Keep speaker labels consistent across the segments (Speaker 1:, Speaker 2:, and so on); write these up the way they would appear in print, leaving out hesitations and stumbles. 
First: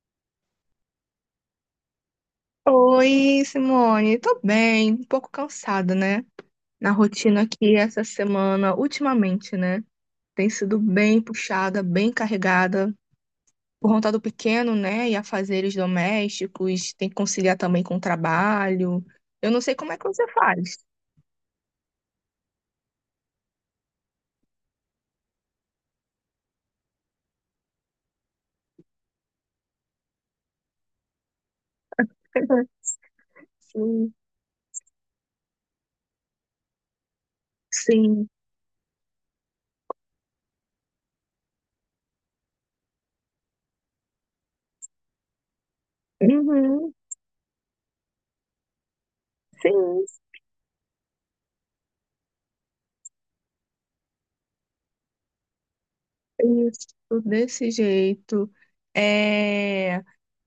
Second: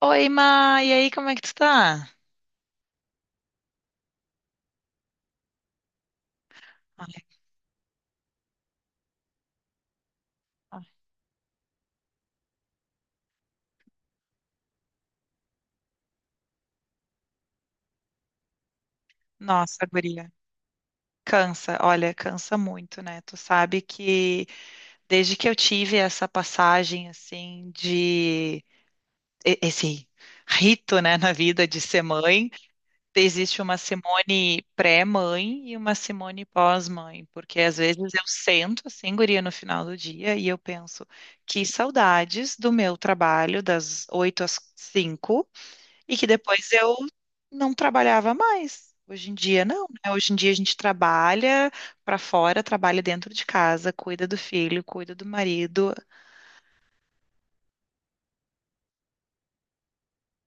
Speaker 1: Oi, Ma, e aí, como é que tu tá?
Speaker 2: Oi, Simone. Tô bem, um pouco cansada, né? Na
Speaker 1: Ai,
Speaker 2: rotina aqui essa semana, ultimamente, né? Tem sido
Speaker 1: ai,
Speaker 2: bem puxada, bem carregada. Por conta do pequeno, né? E afazeres domésticos, tem que conciliar também com o trabalho. Eu não sei
Speaker 1: nossa,
Speaker 2: como é que você
Speaker 1: guria,
Speaker 2: faz.
Speaker 1: cansa, olha, cansa muito, né? Tu sabe que desde que eu tive essa passagem, assim, esse rito, né, na vida de ser mãe, existe uma
Speaker 2: Sim,
Speaker 1: Simone pré-mãe e uma Simone pós-mãe, porque às vezes eu
Speaker 2: sim.
Speaker 1: sento, assim, guria, no final do dia e eu penso, que saudades do meu trabalho das 8 às 5. E que depois eu
Speaker 2: Uhum,
Speaker 1: não trabalhava mais. Hoje em dia, não,
Speaker 2: sim,
Speaker 1: né? Hoje em dia a gente trabalha para fora, trabalha dentro de casa, cuida do filho, cuida do marido.
Speaker 2: isso, desse jeito. É...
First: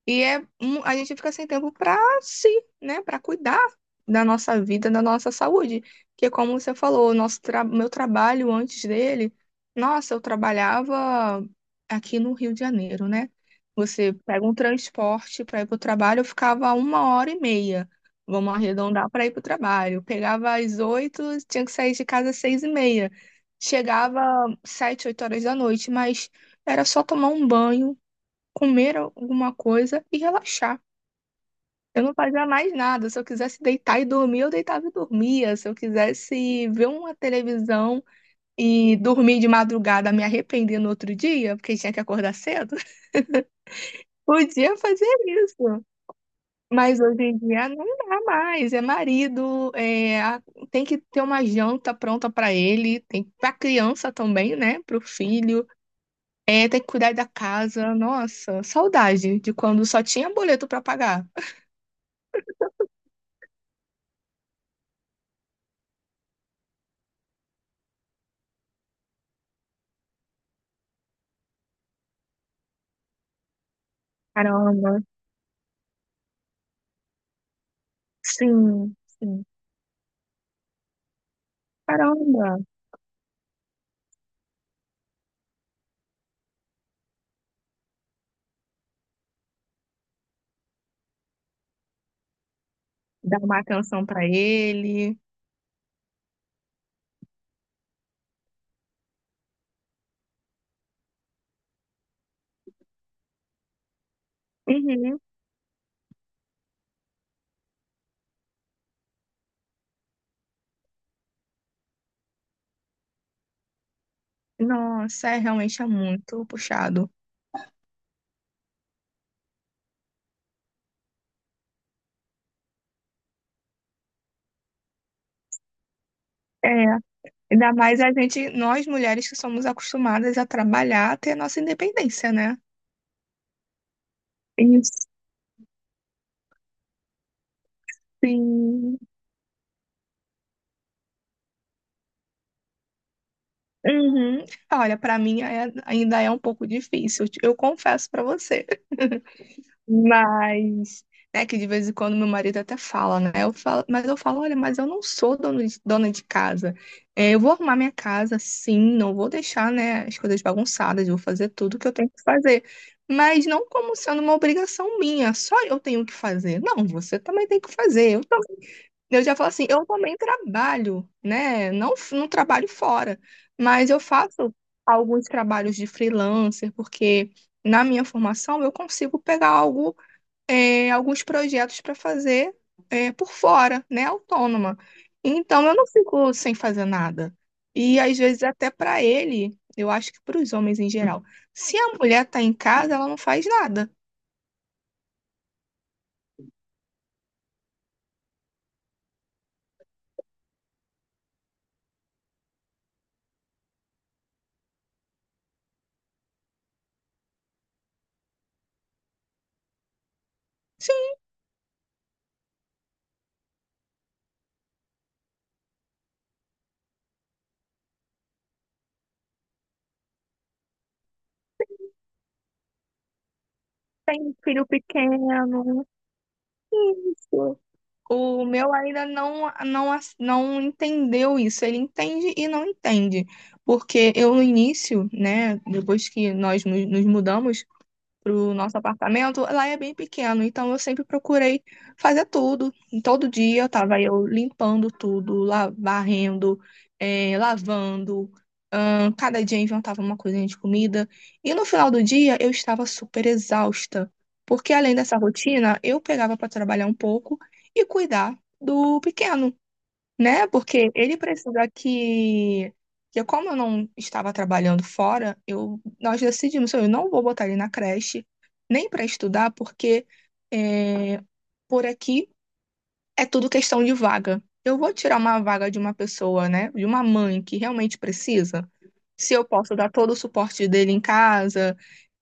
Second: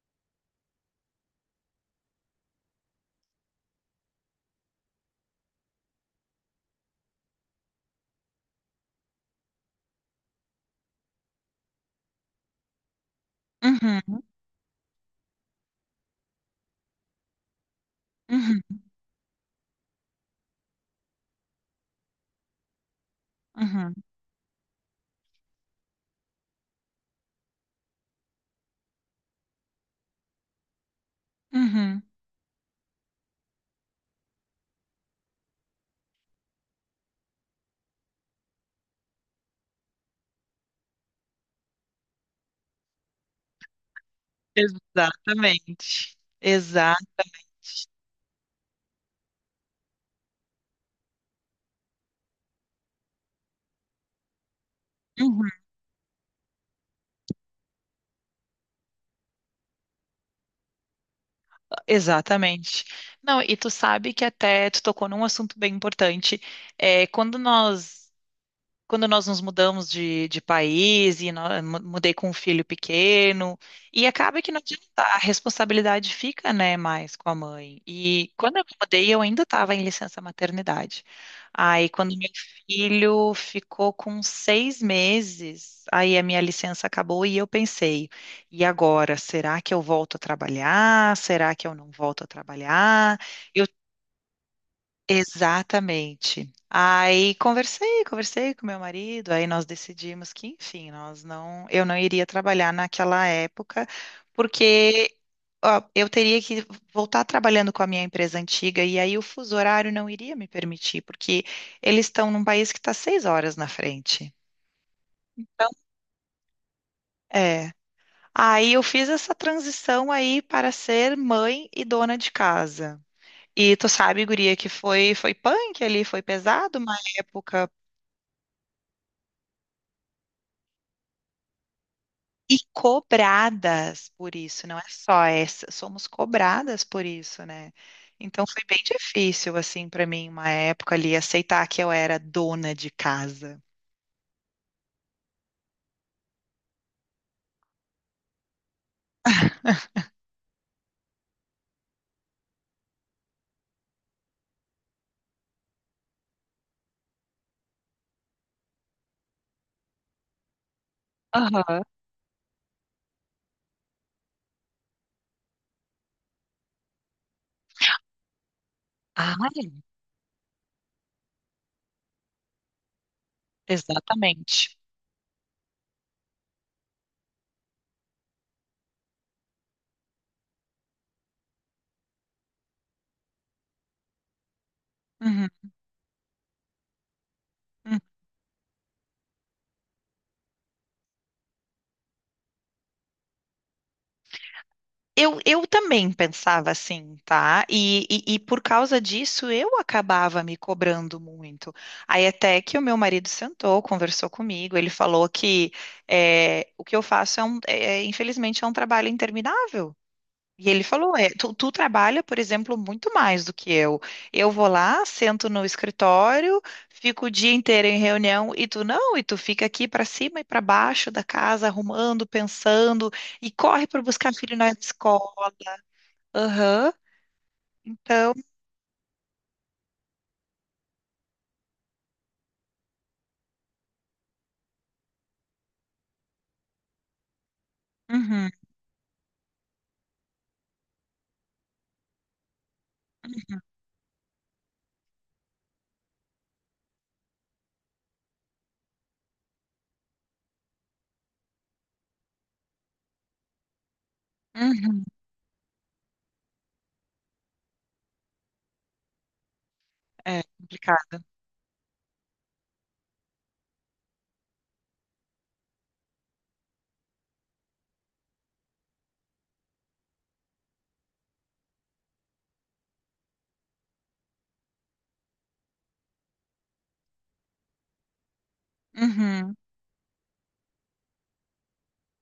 Speaker 2: E é, a gente fica sem tempo para si, né? Para cuidar da nossa vida, da nossa saúde. Que é como você falou, o nosso tra meu trabalho antes dele, nossa, eu trabalhava aqui no Rio de Janeiro, né? Você
Speaker 1: Uhum,
Speaker 2: pega um transporte para ir para o trabalho, eu ficava uma hora e meia. Vamos
Speaker 1: uhum,
Speaker 2: arredondar para ir para o trabalho. Eu pegava às 8h, tinha que sair de casa às 6h30.
Speaker 1: uhum,
Speaker 2: Chegava 7, 8 horas da noite, mas era só tomar um banho, comer alguma coisa e relaxar.
Speaker 1: uhum.
Speaker 2: Eu não fazia mais nada. Se eu quisesse deitar e dormir, eu deitava e dormia. Se eu quisesse ver uma televisão e dormir de madrugada, me arrepender no outro dia, porque tinha que acordar cedo, podia fazer isso.
Speaker 1: Exatamente. Exa
Speaker 2: Mas hoje em dia não dá mais. É marido, é, tem que ter uma janta pronta para ele, tem para criança também, né? Para o
Speaker 1: Uhum,
Speaker 2: filho. É, tem que cuidar da casa. Nossa, saudade de quando só tinha boleto para pagar.
Speaker 1: exatamente. Não, e tu sabe que até tu tocou num assunto bem importante. É, quando nós nos mudamos de país e mudei com um filho pequeno, e acaba que não adianta,
Speaker 2: Caramba,
Speaker 1: a responsabilidade fica, né, mais com a mãe. E quando eu me
Speaker 2: sim,
Speaker 1: mudei, eu ainda
Speaker 2: sim.
Speaker 1: estava em licença maternidade. Aí, quando meu
Speaker 2: Caramba,
Speaker 1: filho ficou com seis meses, aí a minha licença acabou e eu pensei, e agora, será que eu volto a trabalhar? Será que eu não volto a trabalhar?
Speaker 2: dar uma
Speaker 1: Eu
Speaker 2: atenção pra ele.
Speaker 1: Exatamente. Aí conversei com meu marido, aí nós decidimos que, enfim, nós não, eu não iria trabalhar naquela época, porque
Speaker 2: Uhum.
Speaker 1: ó, eu teria que voltar trabalhando com a minha empresa antiga e aí o fuso horário não iria me permitir, porque eles estão num país que está seis horas na frente.
Speaker 2: Nossa, é,
Speaker 1: Então,
Speaker 2: realmente é muito puxado.
Speaker 1: é. Aí eu fiz essa transição aí para ser mãe e dona de casa. E tu sabe, guria, que foi punk ali, foi
Speaker 2: É,
Speaker 1: pesado uma época.
Speaker 2: ainda mais a gente, nós mulheres que somos acostumadas a trabalhar, a ter nossa independência,
Speaker 1: E
Speaker 2: né?
Speaker 1: cobradas por isso, não é
Speaker 2: Isso.
Speaker 1: só essa, somos cobradas por isso, né? Então foi bem
Speaker 2: Sim.
Speaker 1: difícil, assim, para mim, uma época ali, aceitar que eu era dona de casa.
Speaker 2: Uhum. Olha, pra mim ainda é um pouco difícil, eu confesso pra você. Mas, né, que de vez em quando meu marido até fala, né? Eu falo, mas eu falo, olha, mas eu não sou dona de casa. É, eu vou arrumar minha casa, sim, não vou deixar, né, as coisas bagunçadas, vou fazer tudo
Speaker 1: Aham.
Speaker 2: que eu tenho que fazer. Mas não como sendo uma obrigação minha, só eu tenho que fazer. Não, você também tem que fazer. Eu já
Speaker 1: Ah,
Speaker 2: falo assim, eu também trabalho, né? Não, não trabalho fora,
Speaker 1: é,
Speaker 2: mas eu faço
Speaker 1: exatamente.
Speaker 2: alguns trabalhos de freelancer, porque na minha formação eu consigo pegar algo, alguns projetos para fazer, por fora, né, autônoma.
Speaker 1: Uhum,
Speaker 2: Então eu não fico sem fazer nada.
Speaker 1: uhum.
Speaker 2: E às vezes até para ele, eu acho que para os homens em geral, se a mulher está em casa, ela não faz nada.
Speaker 1: Eu também pensava assim, tá? E por causa disso eu acabava me cobrando muito. Aí até que o meu marido sentou, conversou comigo, ele falou que o que eu faço é, infelizmente, é um trabalho interminável. E ele
Speaker 2: Sim,
Speaker 1: falou, é, tu trabalha, por exemplo, muito mais do que eu. Eu vou lá, sento no escritório, fico o dia inteiro em reunião e tu não, e tu fica aqui para cima e para baixo da casa, arrumando, pensando e corre para
Speaker 2: tem
Speaker 1: buscar
Speaker 2: um
Speaker 1: filho
Speaker 2: filho
Speaker 1: na escola.
Speaker 2: pequeno,
Speaker 1: Aham.
Speaker 2: isso.
Speaker 1: Então,
Speaker 2: O meu ainda não, não, não entendeu isso. Ele entende e não entende. Porque eu, no início, né, depois que nós nos mudamos
Speaker 1: uhum,
Speaker 2: pro nosso apartamento, lá é bem pequeno, então eu sempre procurei fazer tudo. Todo dia eu estava eu limpando tudo, varrendo, lavando. Cada dia eu inventava uma coisinha de comida. E no final do dia eu estava super exausta, porque além
Speaker 1: uhum,
Speaker 2: dessa rotina, eu pegava para trabalhar um pouco e cuidar do pequeno.
Speaker 1: é
Speaker 2: Né? Porque ele
Speaker 1: complicado.
Speaker 2: precisa que, como eu não estava trabalhando fora, eu, nós decidimos, eu não vou botar ele na creche, nem para estudar, porque é, por aqui é tudo questão de vaga. Eu vou tirar uma vaga de uma pessoa, né? De uma mãe que realmente precisa, se eu
Speaker 1: Uhum,
Speaker 2: posso dar todo o suporte dele em casa.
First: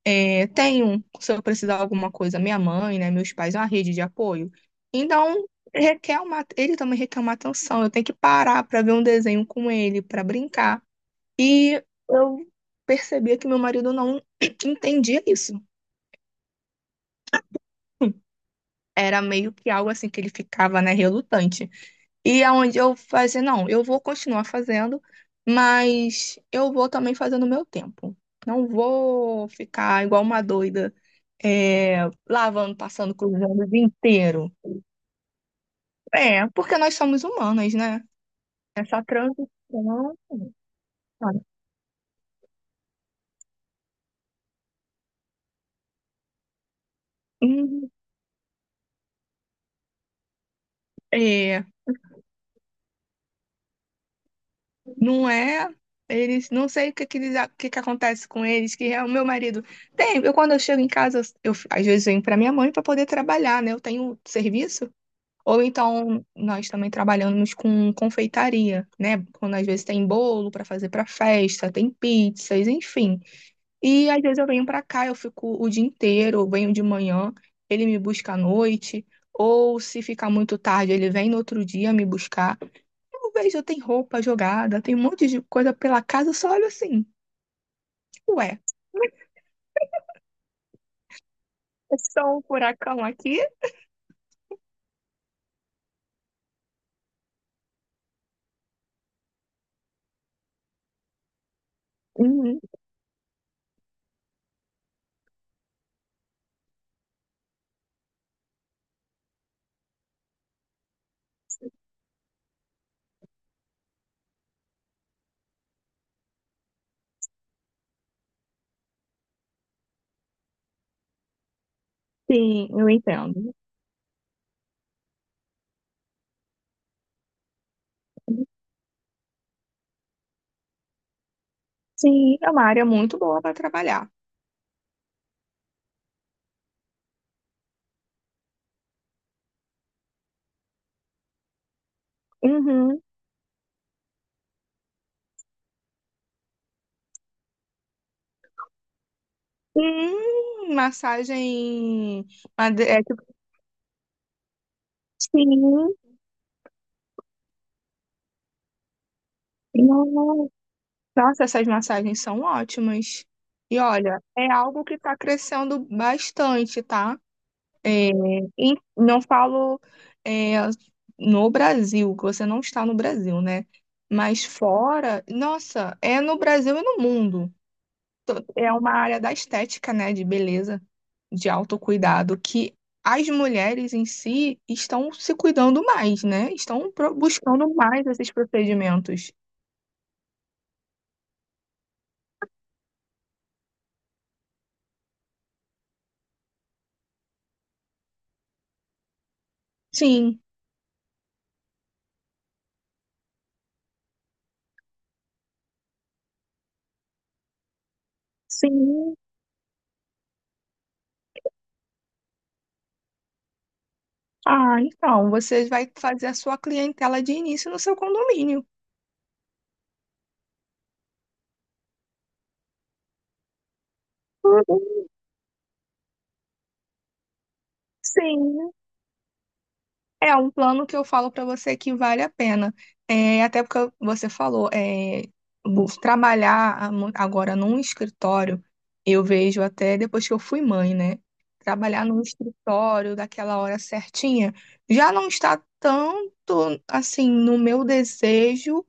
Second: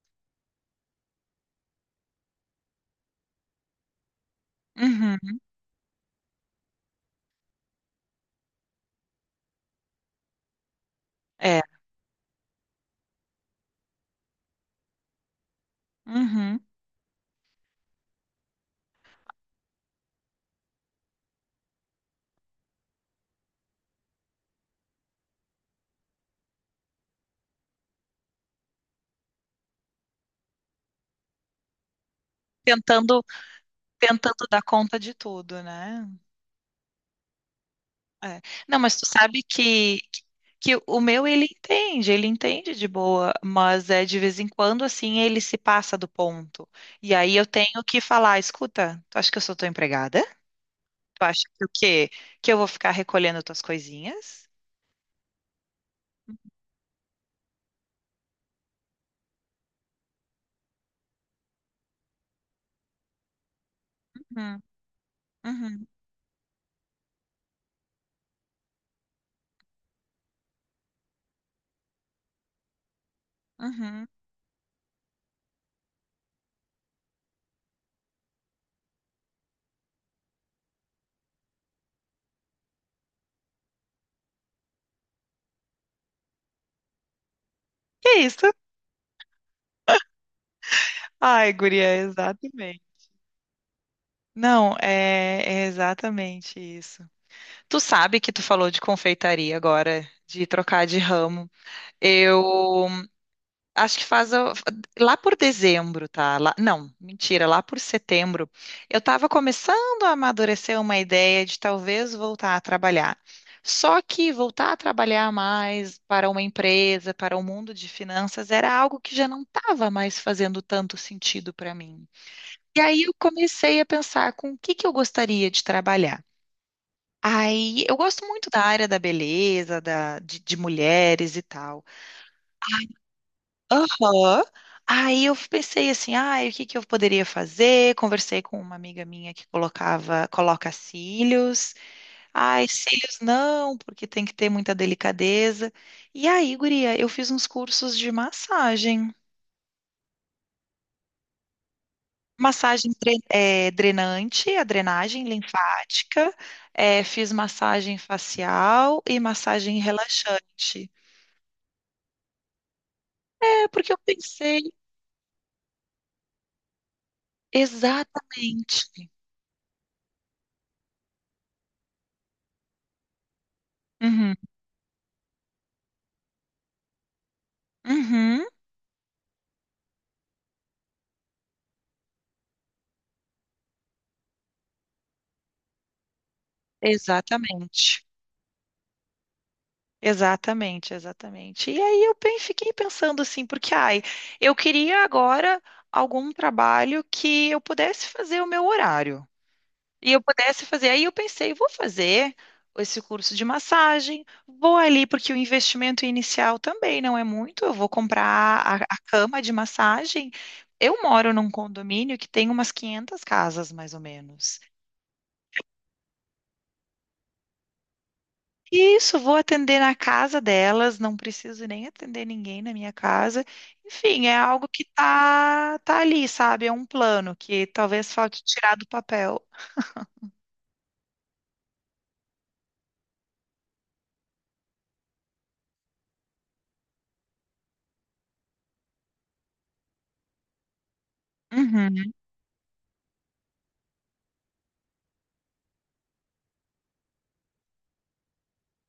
Speaker 2: É, tenho, se eu precisar de alguma coisa, minha mãe, né, meus pais, é uma rede de apoio.
Speaker 1: uhum,
Speaker 2: Então, requer uma, ele também requer uma atenção. Eu tenho que parar para ver um desenho com ele, para brincar.
Speaker 1: é,
Speaker 2: E eu percebia que meu marido não entendia isso.
Speaker 1: uhum.
Speaker 2: Era meio que algo assim que ele ficava, né, relutante. E aonde eu fazia, não, eu vou continuar fazendo, mas eu vou também fazendo o meu tempo. Não vou ficar igual uma doida, é, lavando, passando,
Speaker 1: Tentando,
Speaker 2: cruzando o dia
Speaker 1: tentando
Speaker 2: inteiro.
Speaker 1: dar conta de tudo, né?
Speaker 2: É, porque nós somos humanas, né?
Speaker 1: É. Não, mas
Speaker 2: Essa
Speaker 1: tu sabe que,
Speaker 2: transição,
Speaker 1: que o meu
Speaker 2: sabe?
Speaker 1: ele entende de boa, mas é de vez em quando assim ele se passa do ponto. E aí eu tenho
Speaker 2: Hum,
Speaker 1: que falar, escuta, tu acha que eu sou tua empregada? Tu acha
Speaker 2: é,
Speaker 1: que o quê? Que eu vou ficar recolhendo tuas coisinhas?
Speaker 2: não é. Eles, não sei o eles, o que acontece com eles, que é o meu marido. Eu, quando eu chego em casa, às vezes eu venho para minha mãe para poder trabalhar, né? Eu tenho
Speaker 1: Uhum,
Speaker 2: serviço. Ou
Speaker 1: uhum,
Speaker 2: então nós também trabalhamos com confeitaria, né? Quando às vezes tem bolo para fazer para festa, tem pizzas, enfim.
Speaker 1: uhum.
Speaker 2: E às vezes eu venho pra cá, eu fico o dia inteiro, eu venho de manhã, ele me busca à noite, ou se ficar muito tarde, ele vem no outro dia me buscar. Eu vejo, tem roupa jogada, tem um monte de coisa pela casa, eu só olho assim,
Speaker 1: Que isso?
Speaker 2: ué,
Speaker 1: Ai, guria, é
Speaker 2: é só um
Speaker 1: exatamente.
Speaker 2: furacão aqui?
Speaker 1: Não, é, é exatamente isso. Tu sabe que tu falou de confeitaria agora, de trocar de ramo.
Speaker 2: Uhum,
Speaker 1: Eu Acho que lá por dezembro, tá? Não, mentira, lá por setembro, eu estava começando a amadurecer uma ideia de talvez voltar a trabalhar. Só que voltar a trabalhar mais para uma empresa, para o mundo de finanças, era algo que já não estava mais fazendo tanto sentido para mim.
Speaker 2: sim,
Speaker 1: E
Speaker 2: eu
Speaker 1: aí eu
Speaker 2: entendo.
Speaker 1: comecei a pensar com o que que eu gostaria de trabalhar. Aí eu gosto muito da área da beleza, da, de mulheres e tal.
Speaker 2: Sim, é uma área muito boa para trabalhar.
Speaker 1: Aham. Aí eu pensei assim, ah, o que que eu poderia fazer? Conversei com uma amiga minha que coloca cílios. Ai,
Speaker 2: Uhum.
Speaker 1: cílios não, porque tem que ter muita delicadeza. E aí, guria, eu fiz uns cursos de massagem.
Speaker 2: Massagem.
Speaker 1: Massagem
Speaker 2: É, tipo,
Speaker 1: drenante, a drenagem linfática, eh, fiz massagem facial e massagem
Speaker 2: sim.
Speaker 1: relaxante.
Speaker 2: Nossa, essas massagens são ótimas.
Speaker 1: É
Speaker 2: E
Speaker 1: porque eu
Speaker 2: olha, é
Speaker 1: pensei
Speaker 2: algo que está crescendo bastante, tá? É, e
Speaker 1: exatamente.
Speaker 2: não falo é, no Brasil, que você não está no Brasil, né?
Speaker 1: Uhum,
Speaker 2: Mas fora, nossa, é no Brasil e no mundo.
Speaker 1: uhum,
Speaker 2: É uma área da estética, né? De beleza, de autocuidado, que as mulheres em si estão se cuidando mais, né? Estão buscando
Speaker 1: exatamente.
Speaker 2: mais esses procedimentos.
Speaker 1: Exatamente, exatamente. E aí eu fiquei pensando assim, porque ai, eu queria agora algum trabalho que eu pudesse fazer o meu horário. E eu
Speaker 2: Sim,
Speaker 1: pudesse fazer. Aí eu pensei, vou fazer esse curso de massagem, vou ali, porque o investimento inicial também não é muito. Eu vou comprar a
Speaker 2: sim.
Speaker 1: cama de massagem. Eu moro num condomínio que tem umas 500 casas, mais ou menos.
Speaker 2: Ah, então, você vai fazer a sua clientela de início no seu condomínio.
Speaker 1: Isso, vou atender na casa delas, não preciso nem atender ninguém na minha casa. Enfim, é algo que
Speaker 2: Uhum.
Speaker 1: tá ali, sabe? É um plano que talvez falte
Speaker 2: Sim,
Speaker 1: tirar do papel.
Speaker 2: é um plano que eu falo para você que vale a pena. É, até porque você falou, é, trabalhar agora num escritório, eu vejo até depois que eu fui mãe, né? Trabalhar
Speaker 1: Uhum,
Speaker 2: num escritório daquela hora certinha já não está tanto assim no meu desejo,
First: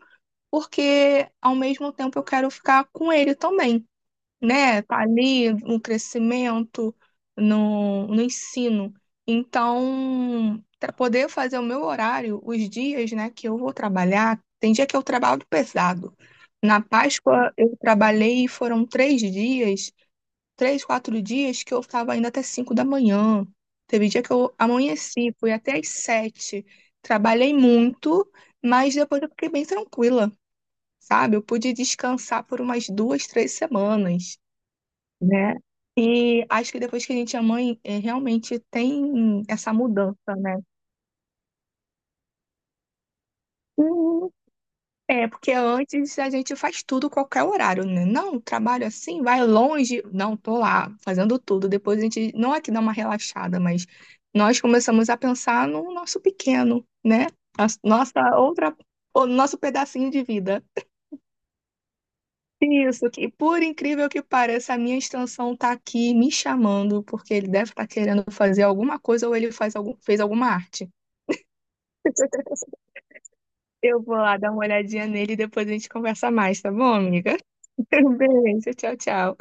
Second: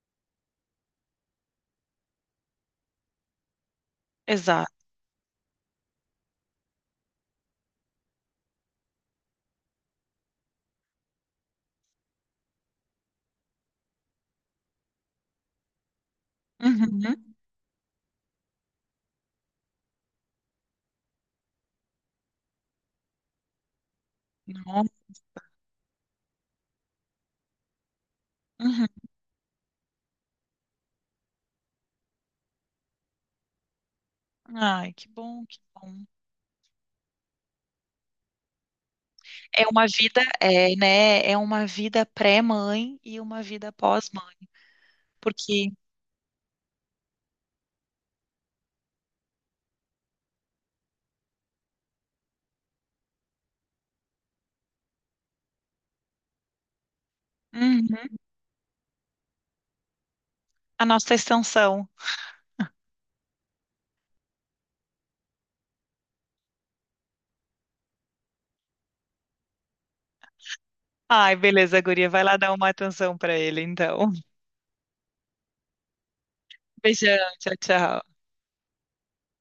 Speaker 2: porque ao mesmo tempo eu quero ficar com ele também.
Speaker 1: exato.
Speaker 2: Né? Tá ali no crescimento, no ensino. Então, para poder fazer o meu horário, os dias, né, que eu vou trabalhar, tem dia que eu trabalho pesado. Na
Speaker 1: Uhum,
Speaker 2: Páscoa eu trabalhei, foram 3 dias, 3, 4 dias, que eu estava ainda até 5 da manhã. Teve dia que eu
Speaker 1: não,
Speaker 2: amanheci, fui até às 7h. Trabalhei muito,
Speaker 1: uhum.
Speaker 2: mas depois eu fiquei bem tranquila, sabe? Eu pude descansar por umas 2, 3 semanas,
Speaker 1: Ai, que bom,
Speaker 2: né?
Speaker 1: que bom.
Speaker 2: E acho que depois que a gente é mãe, é, realmente tem
Speaker 1: É
Speaker 2: essa
Speaker 1: uma
Speaker 2: mudança,
Speaker 1: vida,
Speaker 2: né?
Speaker 1: é, né? É uma vida pré-mãe e uma vida
Speaker 2: Uhum.
Speaker 1: pós-mãe,
Speaker 2: É, porque
Speaker 1: porque
Speaker 2: antes a gente faz tudo qualquer horário, né? Não, trabalho assim, vai longe. Não, tô lá fazendo tudo. Depois a gente, não é que dá uma relaxada, mas nós começamos a pensar no nosso pequeno, né? Nossa
Speaker 1: uhum,
Speaker 2: nossa outra, o nosso pedacinho de vida.
Speaker 1: a nossa extensão.
Speaker 2: Isso, que por incrível que pareça, a minha extensão tá aqui me chamando, porque ele deve estar querendo fazer alguma coisa, ou ele faz algum, fez alguma arte.
Speaker 1: Ai, beleza, guria, vai lá dar uma atenção pra ele,
Speaker 2: Eu
Speaker 1: então.
Speaker 2: vou lá dar uma olhadinha nele e depois a gente conversa mais, tá bom,
Speaker 1: Beijão,
Speaker 2: amiga?
Speaker 1: tchau, tchau.
Speaker 2: Beijo, tchau, tchau.